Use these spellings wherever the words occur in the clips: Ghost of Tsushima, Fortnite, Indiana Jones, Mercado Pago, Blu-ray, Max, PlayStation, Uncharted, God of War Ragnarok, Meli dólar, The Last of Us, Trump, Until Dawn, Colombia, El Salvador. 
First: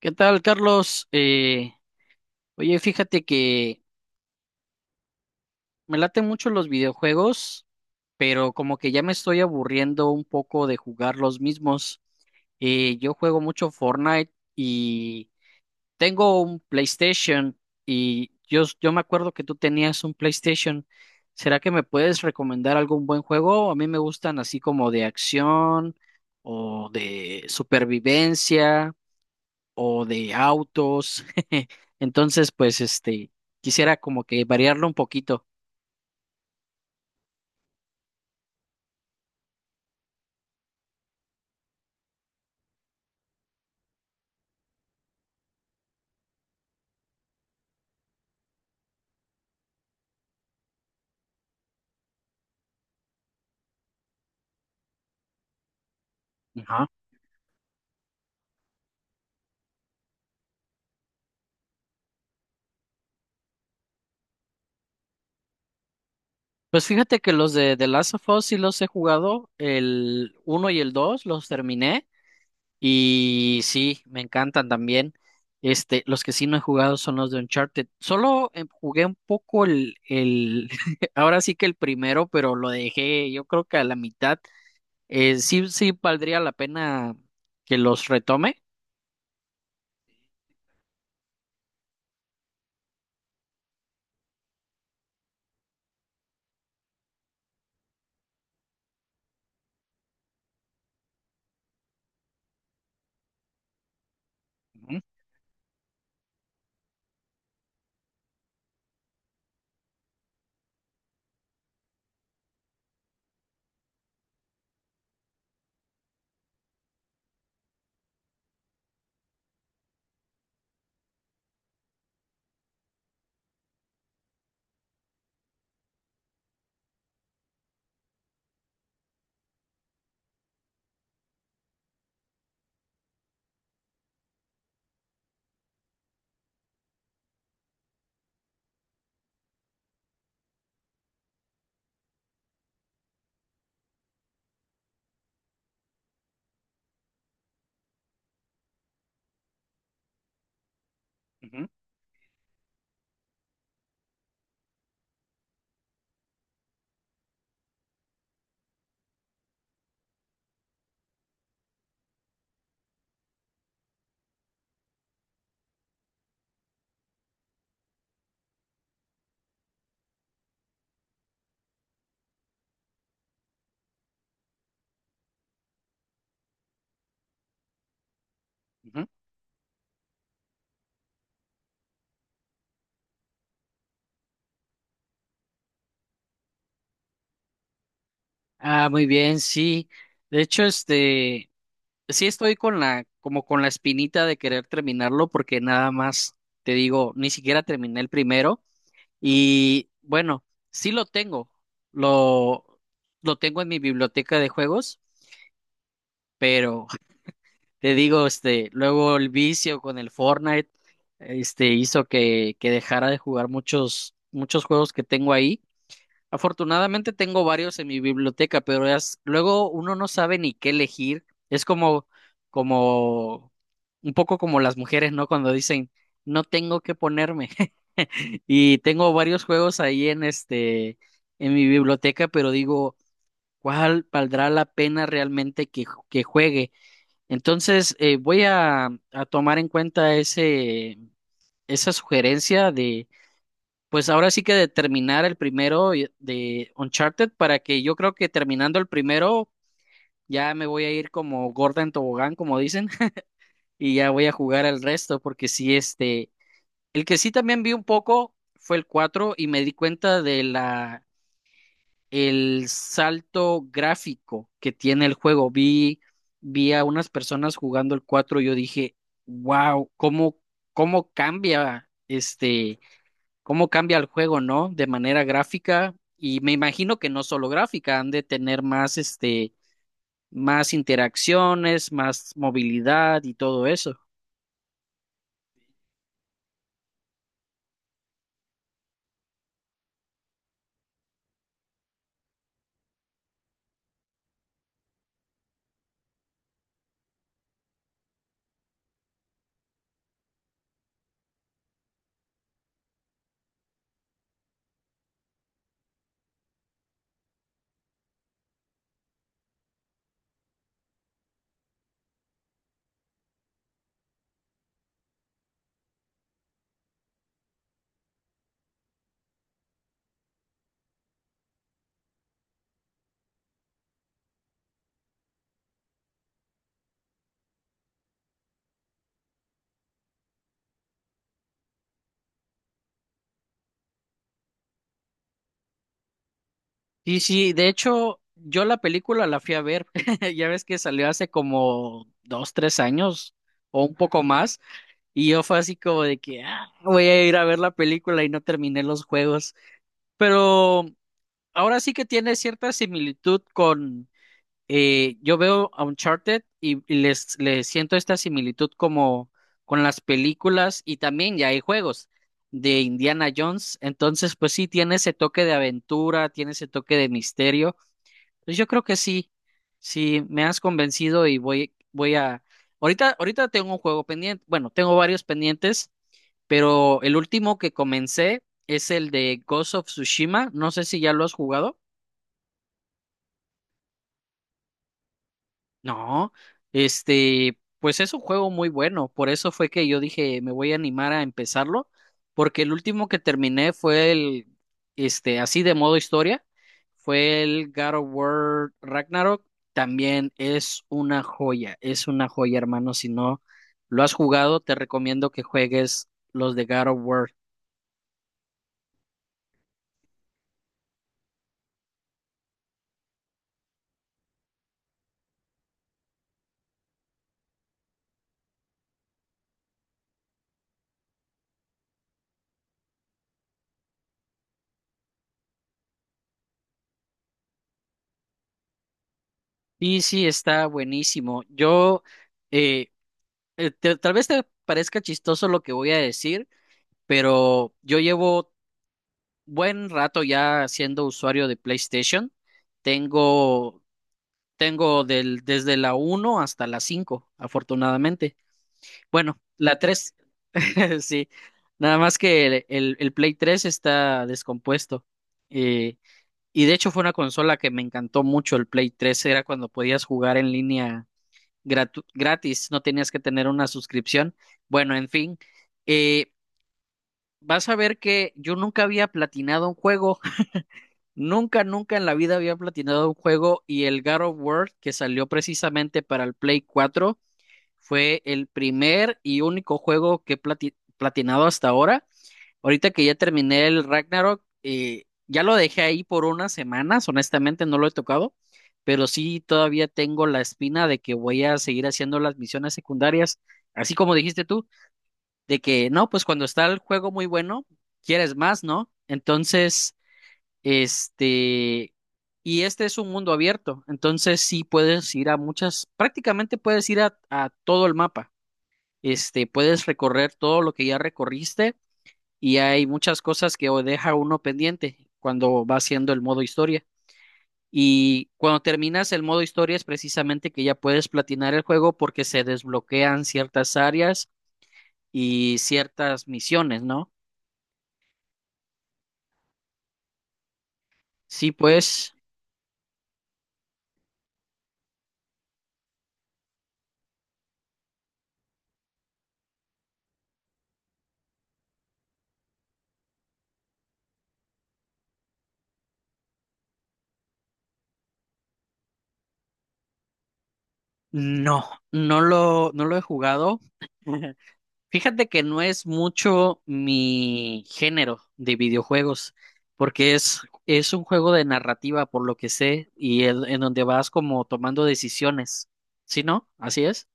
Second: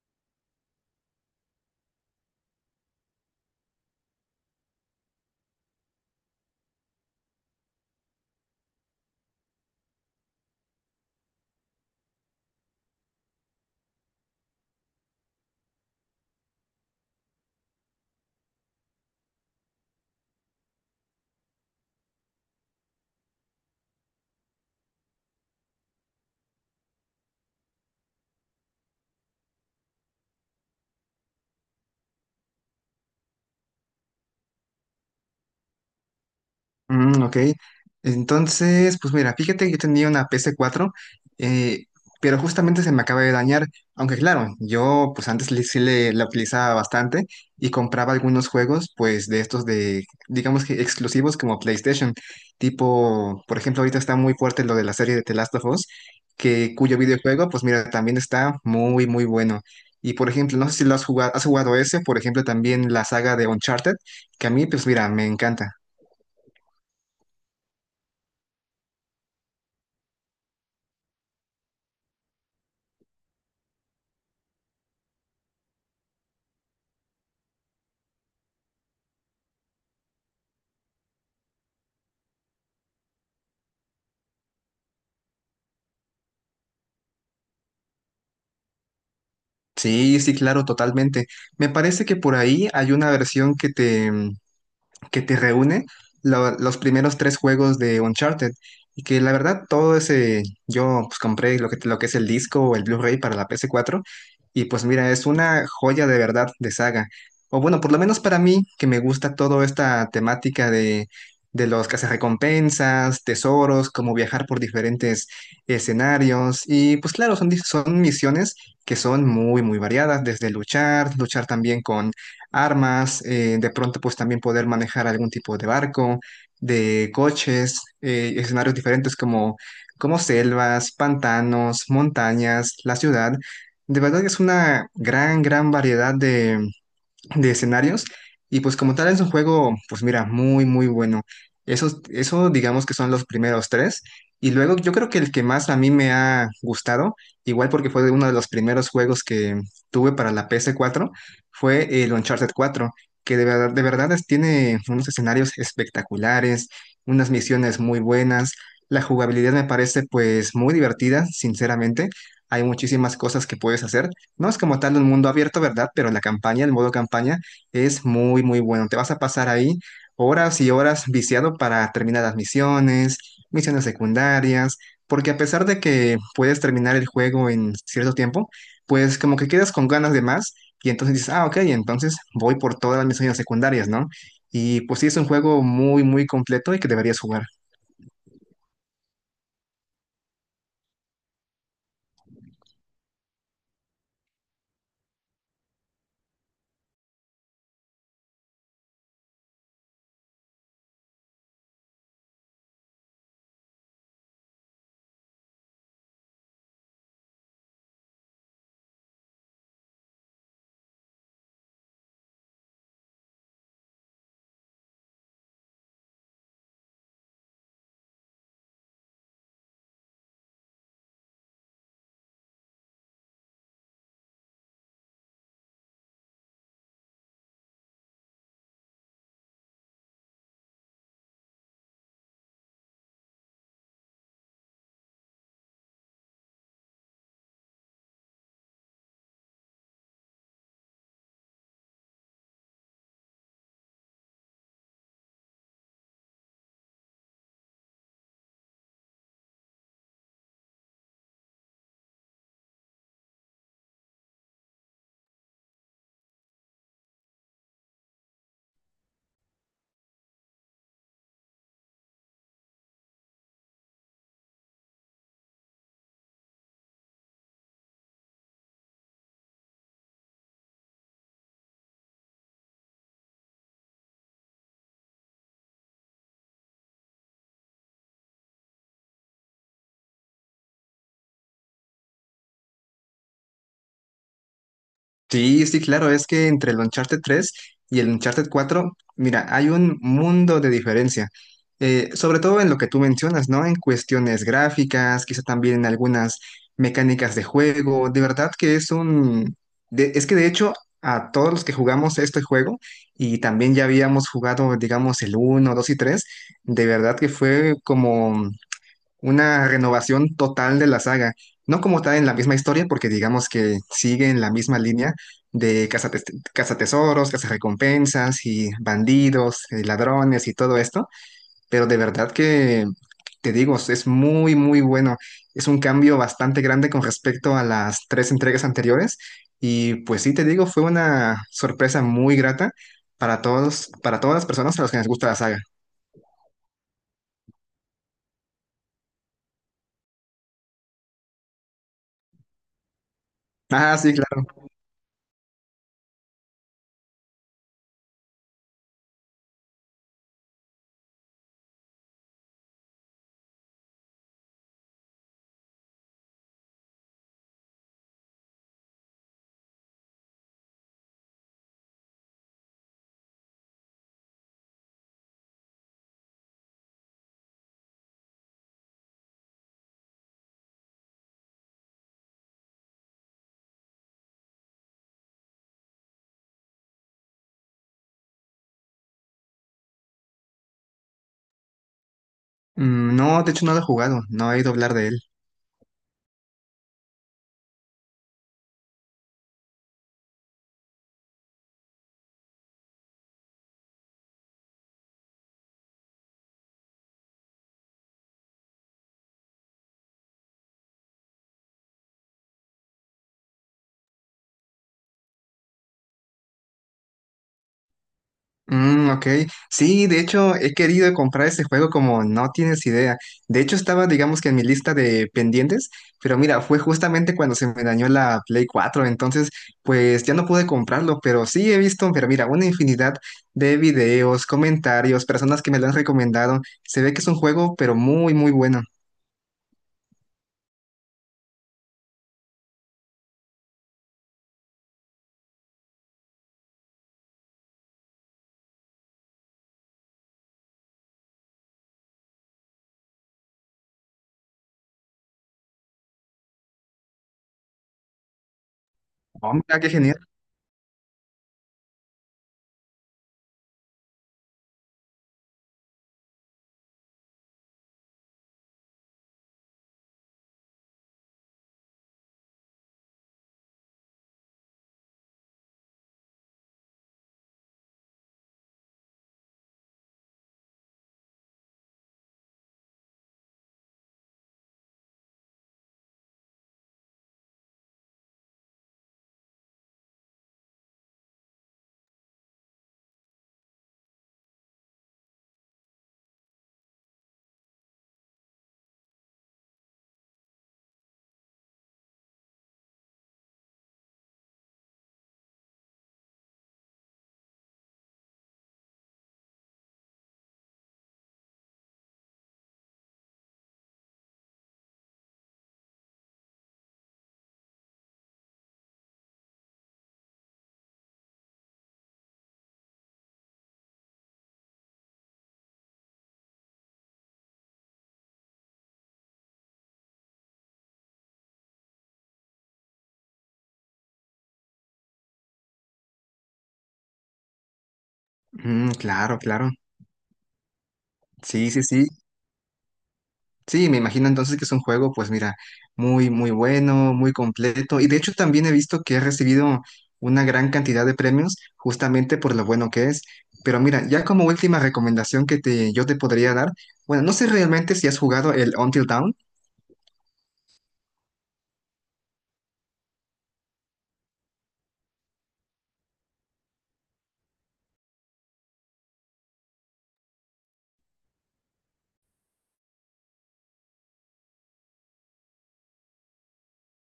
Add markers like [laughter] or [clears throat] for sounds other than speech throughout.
¿Qué tal, Carlos? Oye, fíjate que me laten mucho los videojuegos, pero como que ya me estoy aburriendo un poco de jugar los mismos. Yo juego mucho Fortnite y tengo un PlayStation y yo me acuerdo que tú tenías un PlayStation. ¿Será que me puedes recomendar algún buen juego? A mí me gustan así como de acción o de supervivencia, o de autos. [laughs] Entonces, pues este, quisiera como que variarlo un poquito. Mm, ok. Entonces, pues mira, fíjate que yo tenía una ps cuatro, eh, pero justamente se me acaba de dañar. Aunque claro, yo pues antes sí le, la utilizaba bastante y compraba algunos juegos, pues de estos de, digamos que exclusivos como PlayStation. Tipo, por ejemplo, ahorita está muy fuerte lo de la serie de The Last of Us, que, Ajá. cuyo videojuego, pues mira, también está muy, muy bueno. Y por ejemplo, no sé si lo has jugado ese, por ejemplo, también la saga de Uncharted, que a mí, pues mira, me encanta. Pues fíjate que los de The Last of Us sí los he jugado, el uno y el 2 los terminé y sí, me encantan también. Este, los que sí no he jugado son los de Uncharted. Solo jugué un poco [laughs] ahora sí que el primero, pero lo dejé yo creo que a la mitad. Sí, sí valdría la pena que los retome. Sí, sí, claro, totalmente. Me parece que por ahí hay una versión que te reúne los primeros tres juegos de Uncharted. Y que la verdad, todo ese, yo pues compré lo que es el disco o el Blu-ray para la PS4. Y pues Ujú, mira, es una joya de verdad de saga. O bueno, por lo menos para mí, que me gusta toda esta temática de los cazarrecompensas, tesoros, como viajar por diferentes escenarios. Y pues claro, son, son misiones que son muy, muy variadas, desde luchar, luchar también con armas, de pronto pues también poder manejar algún tipo de barco, de coches, escenarios diferentes como, como selvas, pantanos, montañas, la ciudad. De verdad que es una gran, gran variedad de escenarios. Y pues como tal es un juego, pues mira, muy, muy bueno. Eso digamos que son los primeros tres. Y luego yo creo que el que más a mí me ha gustado, igual porque fue uno de los primeros juegos que tuve para la PS4, ujú, fue el Uncharted 4, que de verdad tiene unos escenarios espectaculares, unas misiones muy buenas. La jugabilidad me parece pues muy divertida, sinceramente. Hay muchísimas cosas que puedes hacer. No es como tal un mundo abierto, ¿verdad? Pero la campaña, el modo campaña, es muy, muy bueno. Te vas a pasar ahí horas y horas viciado para terminar las misiones, misiones secundarias, porque a pesar de que puedes terminar el juego en cierto tiempo, ujú. pues como que quedas con ganas de más y entonces dices, ah, ok, entonces voy por todas las misiones secundarias, ¿no? Y pues sí, es un juego muy, muy completo y que deberías jugar. Ah, muy bien, sí. De hecho, este, sí estoy como con la espinita de querer terminarlo, porque nada más te digo, ni siquiera terminé el primero. Y bueno, sí lo tengo. Lo, lo tengo en mi biblioteca de juegos, pero te digo, este, luego el vicio con el Fortnite, este, hizo que dejara de jugar muchos, muchos juegos que tengo ahí. Afortunadamente tengo varios en mi biblioteca, pero luego uno no sabe ni qué elegir. Es como, un poco como las mujeres, ¿no? Cuando dicen, no tengo qué ponerme. [laughs] Y tengo varios juegos ahí en mi biblioteca, pero digo, ¿cuál valdrá la pena realmente que juegue? Entonces, voy a tomar en cuenta esa sugerencia, pues ahora sí que de terminar el primero de Uncharted, para que yo creo que terminando el primero ya me voy a ir como gorda en tobogán, como dicen, [laughs] y ya voy a jugar al resto porque sí, este, el que sí también vi un poco fue el 4 y me di cuenta de la el salto gráfico que tiene el juego. Vi a unas personas jugando el 4 y yo dije, "Wow, cómo cambia este cómo cambia el juego, ¿no? De manera gráfica, y me imagino que no solo gráfica, han de tener más, este, más interacciones, más movilidad y todo eso. Sí, sí, claro, es que entre el Uncharted tres y el Uncharted cuatro, mira, hay un mundo de diferencia. Sobre todo en lo que tú mencionas, ¿no? En cuestiones gráficas, quizá también en algunas mecánicas de juego, de verdad que es un... es que de hecho a todos los que jugamos este juego y también ya habíamos jugado, digamos, el uno, 2 y 3, de verdad que fue como una renovación total de la saga. No como tal en la misma historia, porque digamos que sigue en la misma línea de cazatesoros, cazarrecompensas y bandidos, ladrones y todo esto, pero de verdad que, te digo, es muy, muy bueno. Es un cambio bastante grande con respecto a las tres entregas anteriores y pues sí, te digo, fue una sorpresa muy grata para todos, para todas las personas a las que les gusta la saga. Sí, sí, de hecho, yo la película la fui a ver, [laughs] ya ves que salió hace como dos, tres años o un Ah, sí, poco claro. más, y yo fue así como de que "Ah, voy a ir a ver la película y no terminé los juegos, pero ahora sí que tiene cierta similitud, yo veo a Uncharted y les siento esta similitud como con las películas, y también ya hay juegos de Indiana Jones, entonces pues sí, tiene ese toque de aventura, tiene ese toque de misterio. Pues yo creo que sí, sí, me has convencido y Ahorita, ahorita tengo un juego pendiente, bueno, tengo varios pendientes, pero el último que comencé es el de Ghost of Tsushima, no sé si ya lo has jugado. Mm, no, de hecho no lo he jugado, no he oído hablar de él. No, este, pues es un juego muy bueno, por eso fue que yo dije, me voy a animar a empezarlo, porque el último que terminé fue el, este, así de modo historia, fue el God of War Ragnarok, también es una joya, hermano, si no lo has jugado, te recomiendo que juegues los de God of War. Mm, ok. Sí, de hecho, he querido comprar ese juego como no tienes idea. De hecho, estaba, digamos que en mi lista de pendientes, pero mira, fue justamente cuando se me dañó la Play cuatro, entonces, pues ya no pude comprarlo, pero sí he visto, pero mira, una infinidad de videos, comentarios, personas que me lo han recomendado. Se ve que es un juego, pero muy, muy bueno. Y sí, está buenísimo. Eh, tal vez te parezca chistoso lo que voy a decir, pero yo llevo buen rato ya siendo usuario de PlayStation. Tengo, tengo desde la uno hasta la 5 afortunadamente. Bueno, Oh, la mira, qué 3 genial. [laughs] sí. Nada más que el Play tres está descompuesto. Eh, y de hecho fue una consola que me encantó mucho el Play tres. Era cuando podías jugar en línea gratis, no tenías que tener una suscripción. Bueno, en fin. eh, vas a ver que yo nunca había platinado un juego. Nunca, nunca en la vida había platinado un juego, y el God of War que salió precisamente para el Play cuatro fue el primer y único juego que he platinado hasta ahora. Ahorita que ya terminé el Ragnarok, ya lo dejé ahí por unas semanas, honestamente no lo he tocado, pero sí todavía tengo la espina de que voy a seguir haciendo las misiones secundarias, así como dijiste tú, de que no, pues cuando está el juego muy bueno, quieres más, ¿no? Entonces. Este, y este es un mundo abierto, entonces sí puedes ir a muchas, prácticamente puedes ir a todo el mapa. Este, puedes recorrer todo lo que ya recorriste, y hay muchas cosas que o deja uno pendiente cuando va haciendo el modo historia. Y cuando terminas el modo historia es precisamente que ya puedes platinar el juego, porque se desbloquean ciertas áreas y ciertas misiones, ¿no? Mm, claro, claro. Sí, Sí, sí, sí. pues Sí, me imagino entonces que es un juego, pues mira, muy, muy bueno, muy completo. Y de hecho también he visto que ha recibido una gran cantidad de premios justamente por lo bueno que es. Pero mira, ya como última recomendación que te, yo te podría dar, bueno, no sé realmente si has jugado el Until Dawn. no, no lo he jugado. [laughs] Fíjate que no es mucho mi género de videojuegos, porque es un juego de narrativa, por lo que sé, y en donde vas como tomando decisiones. ¿Sí, no? ¿Así es?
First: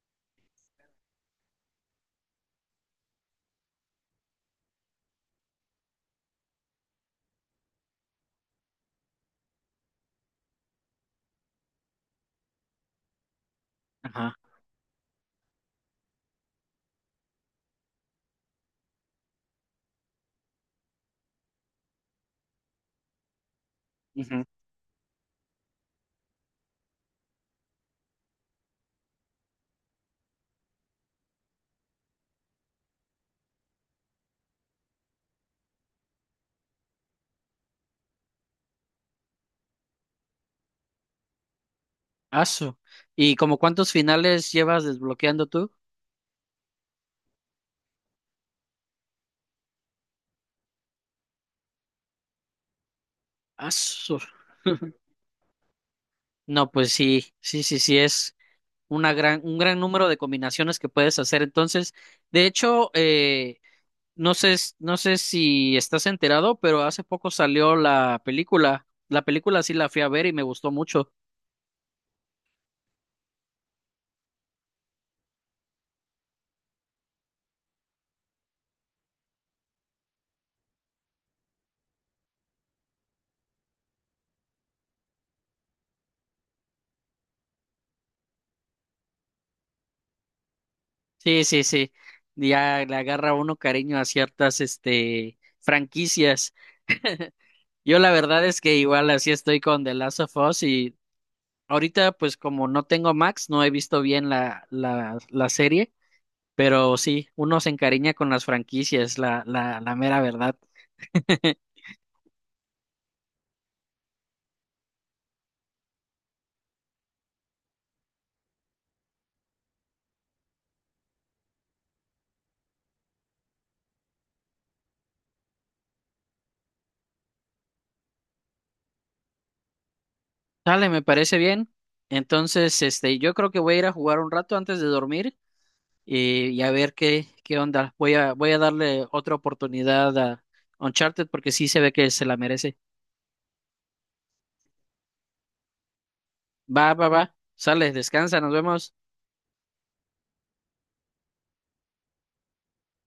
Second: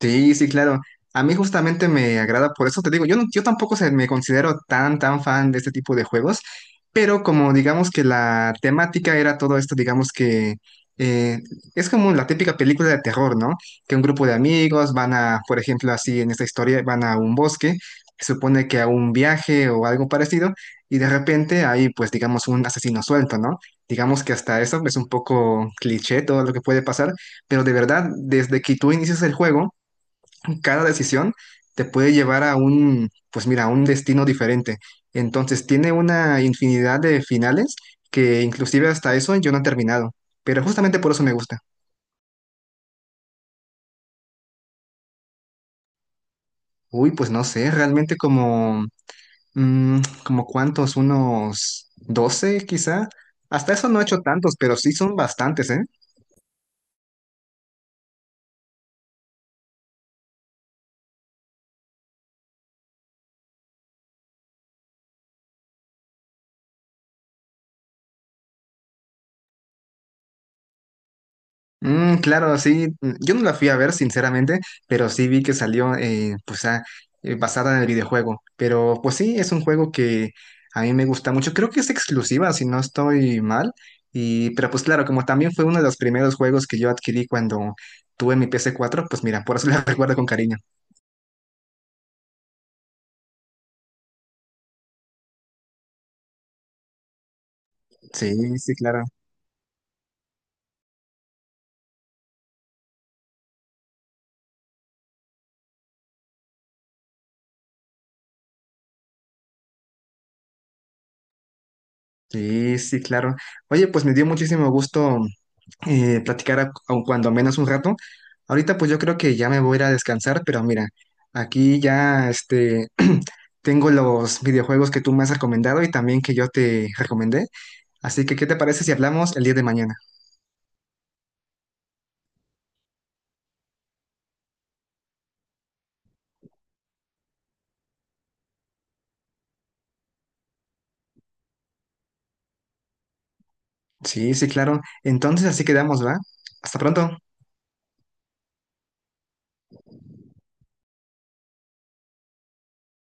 Sí, sí, claro. A mí justamente me agrada, por eso te digo, yo, yo tampoco se, me considero tan, tan fan de este tipo de juegos, pero como digamos que la temática era todo esto, digamos que eh, es como la típica película de terror, ¿no? Que un grupo Ajá. de amigos van a, por ejemplo, así en esta historia, van a un bosque, se supone que a un viaje o algo parecido, y de repente hay, pues, digamos, un asesino suelto, ¿no? Digamos que Ujú. hasta eso es un poco cliché todo lo que puede pasar, pero de verdad, desde que tú inicias el juego, cada decisión te puede llevar a un, pues mira, a un destino diferente. Entonces tiene una infinidad de finales que inclusive hasta eso yo no he terminado, pero justamente por eso me gusta. Asu. ¿Y como cuántos finales llevas desbloqueando tú? Uy, pues no sé, realmente como, mm, como cuántos, unos 12 quizá. Hasta eso no he Asu. hecho tantos, pero sí [laughs] son bastantes, ¿eh? No, pues sí, sí, sí, sí, es un gran número de combinaciones que puedes hacer. Entonces, de hecho, no sé si estás enterado, pero hace poco salió la película. La película sí la fui a ver y me gustó mucho. Mm, claro, sí. Mm, yo no la fui a ver, sinceramente, pero sí vi que salió pues, ah, basada en el videojuego. Pero pues sí, es un juego que a mí me gusta mucho. Creo que es exclusiva, si no estoy mal. Y, pero pues claro, como también fue uno de los primeros juegos que yo adquirí cuando tuve mi ps cuatro, pues mira, por eso la [laughs] recuerdo con cariño. Sí, sí, sí. Ya le agarra uno cariño a ciertas, este, franquicias. Yo la verdad Sí, es sí, que claro. igual así estoy con The Last of Us, y ahorita pues como no tengo Max, no he visto bien la serie, pero sí, uno se encariña con las franquicias, la mera verdad. [laughs] Sí, sí, claro. Oye, pues me dio muchísimo gusto platicar aun cuando menos un rato. Ahorita pues yo creo que ya me voy a ir a descansar, pero mira, aquí ya este [clears throat] tengo los videojuegos que tú me has recomendado y también que yo te recomendé. Así que, ¿qué te parece si hablamos el día de mañana? Dale, me parece bien. Entonces, este, yo creo que voy a ir a jugar un rato antes de dormir, y a ver qué onda. Voy a darle otra oportunidad a Uncharted porque sí se ve que se la merece. Sí, sí, claro. Entonces así quedamos, ¿va? Hasta Va, va, pronto. va. Sale, descansa, nos vemos.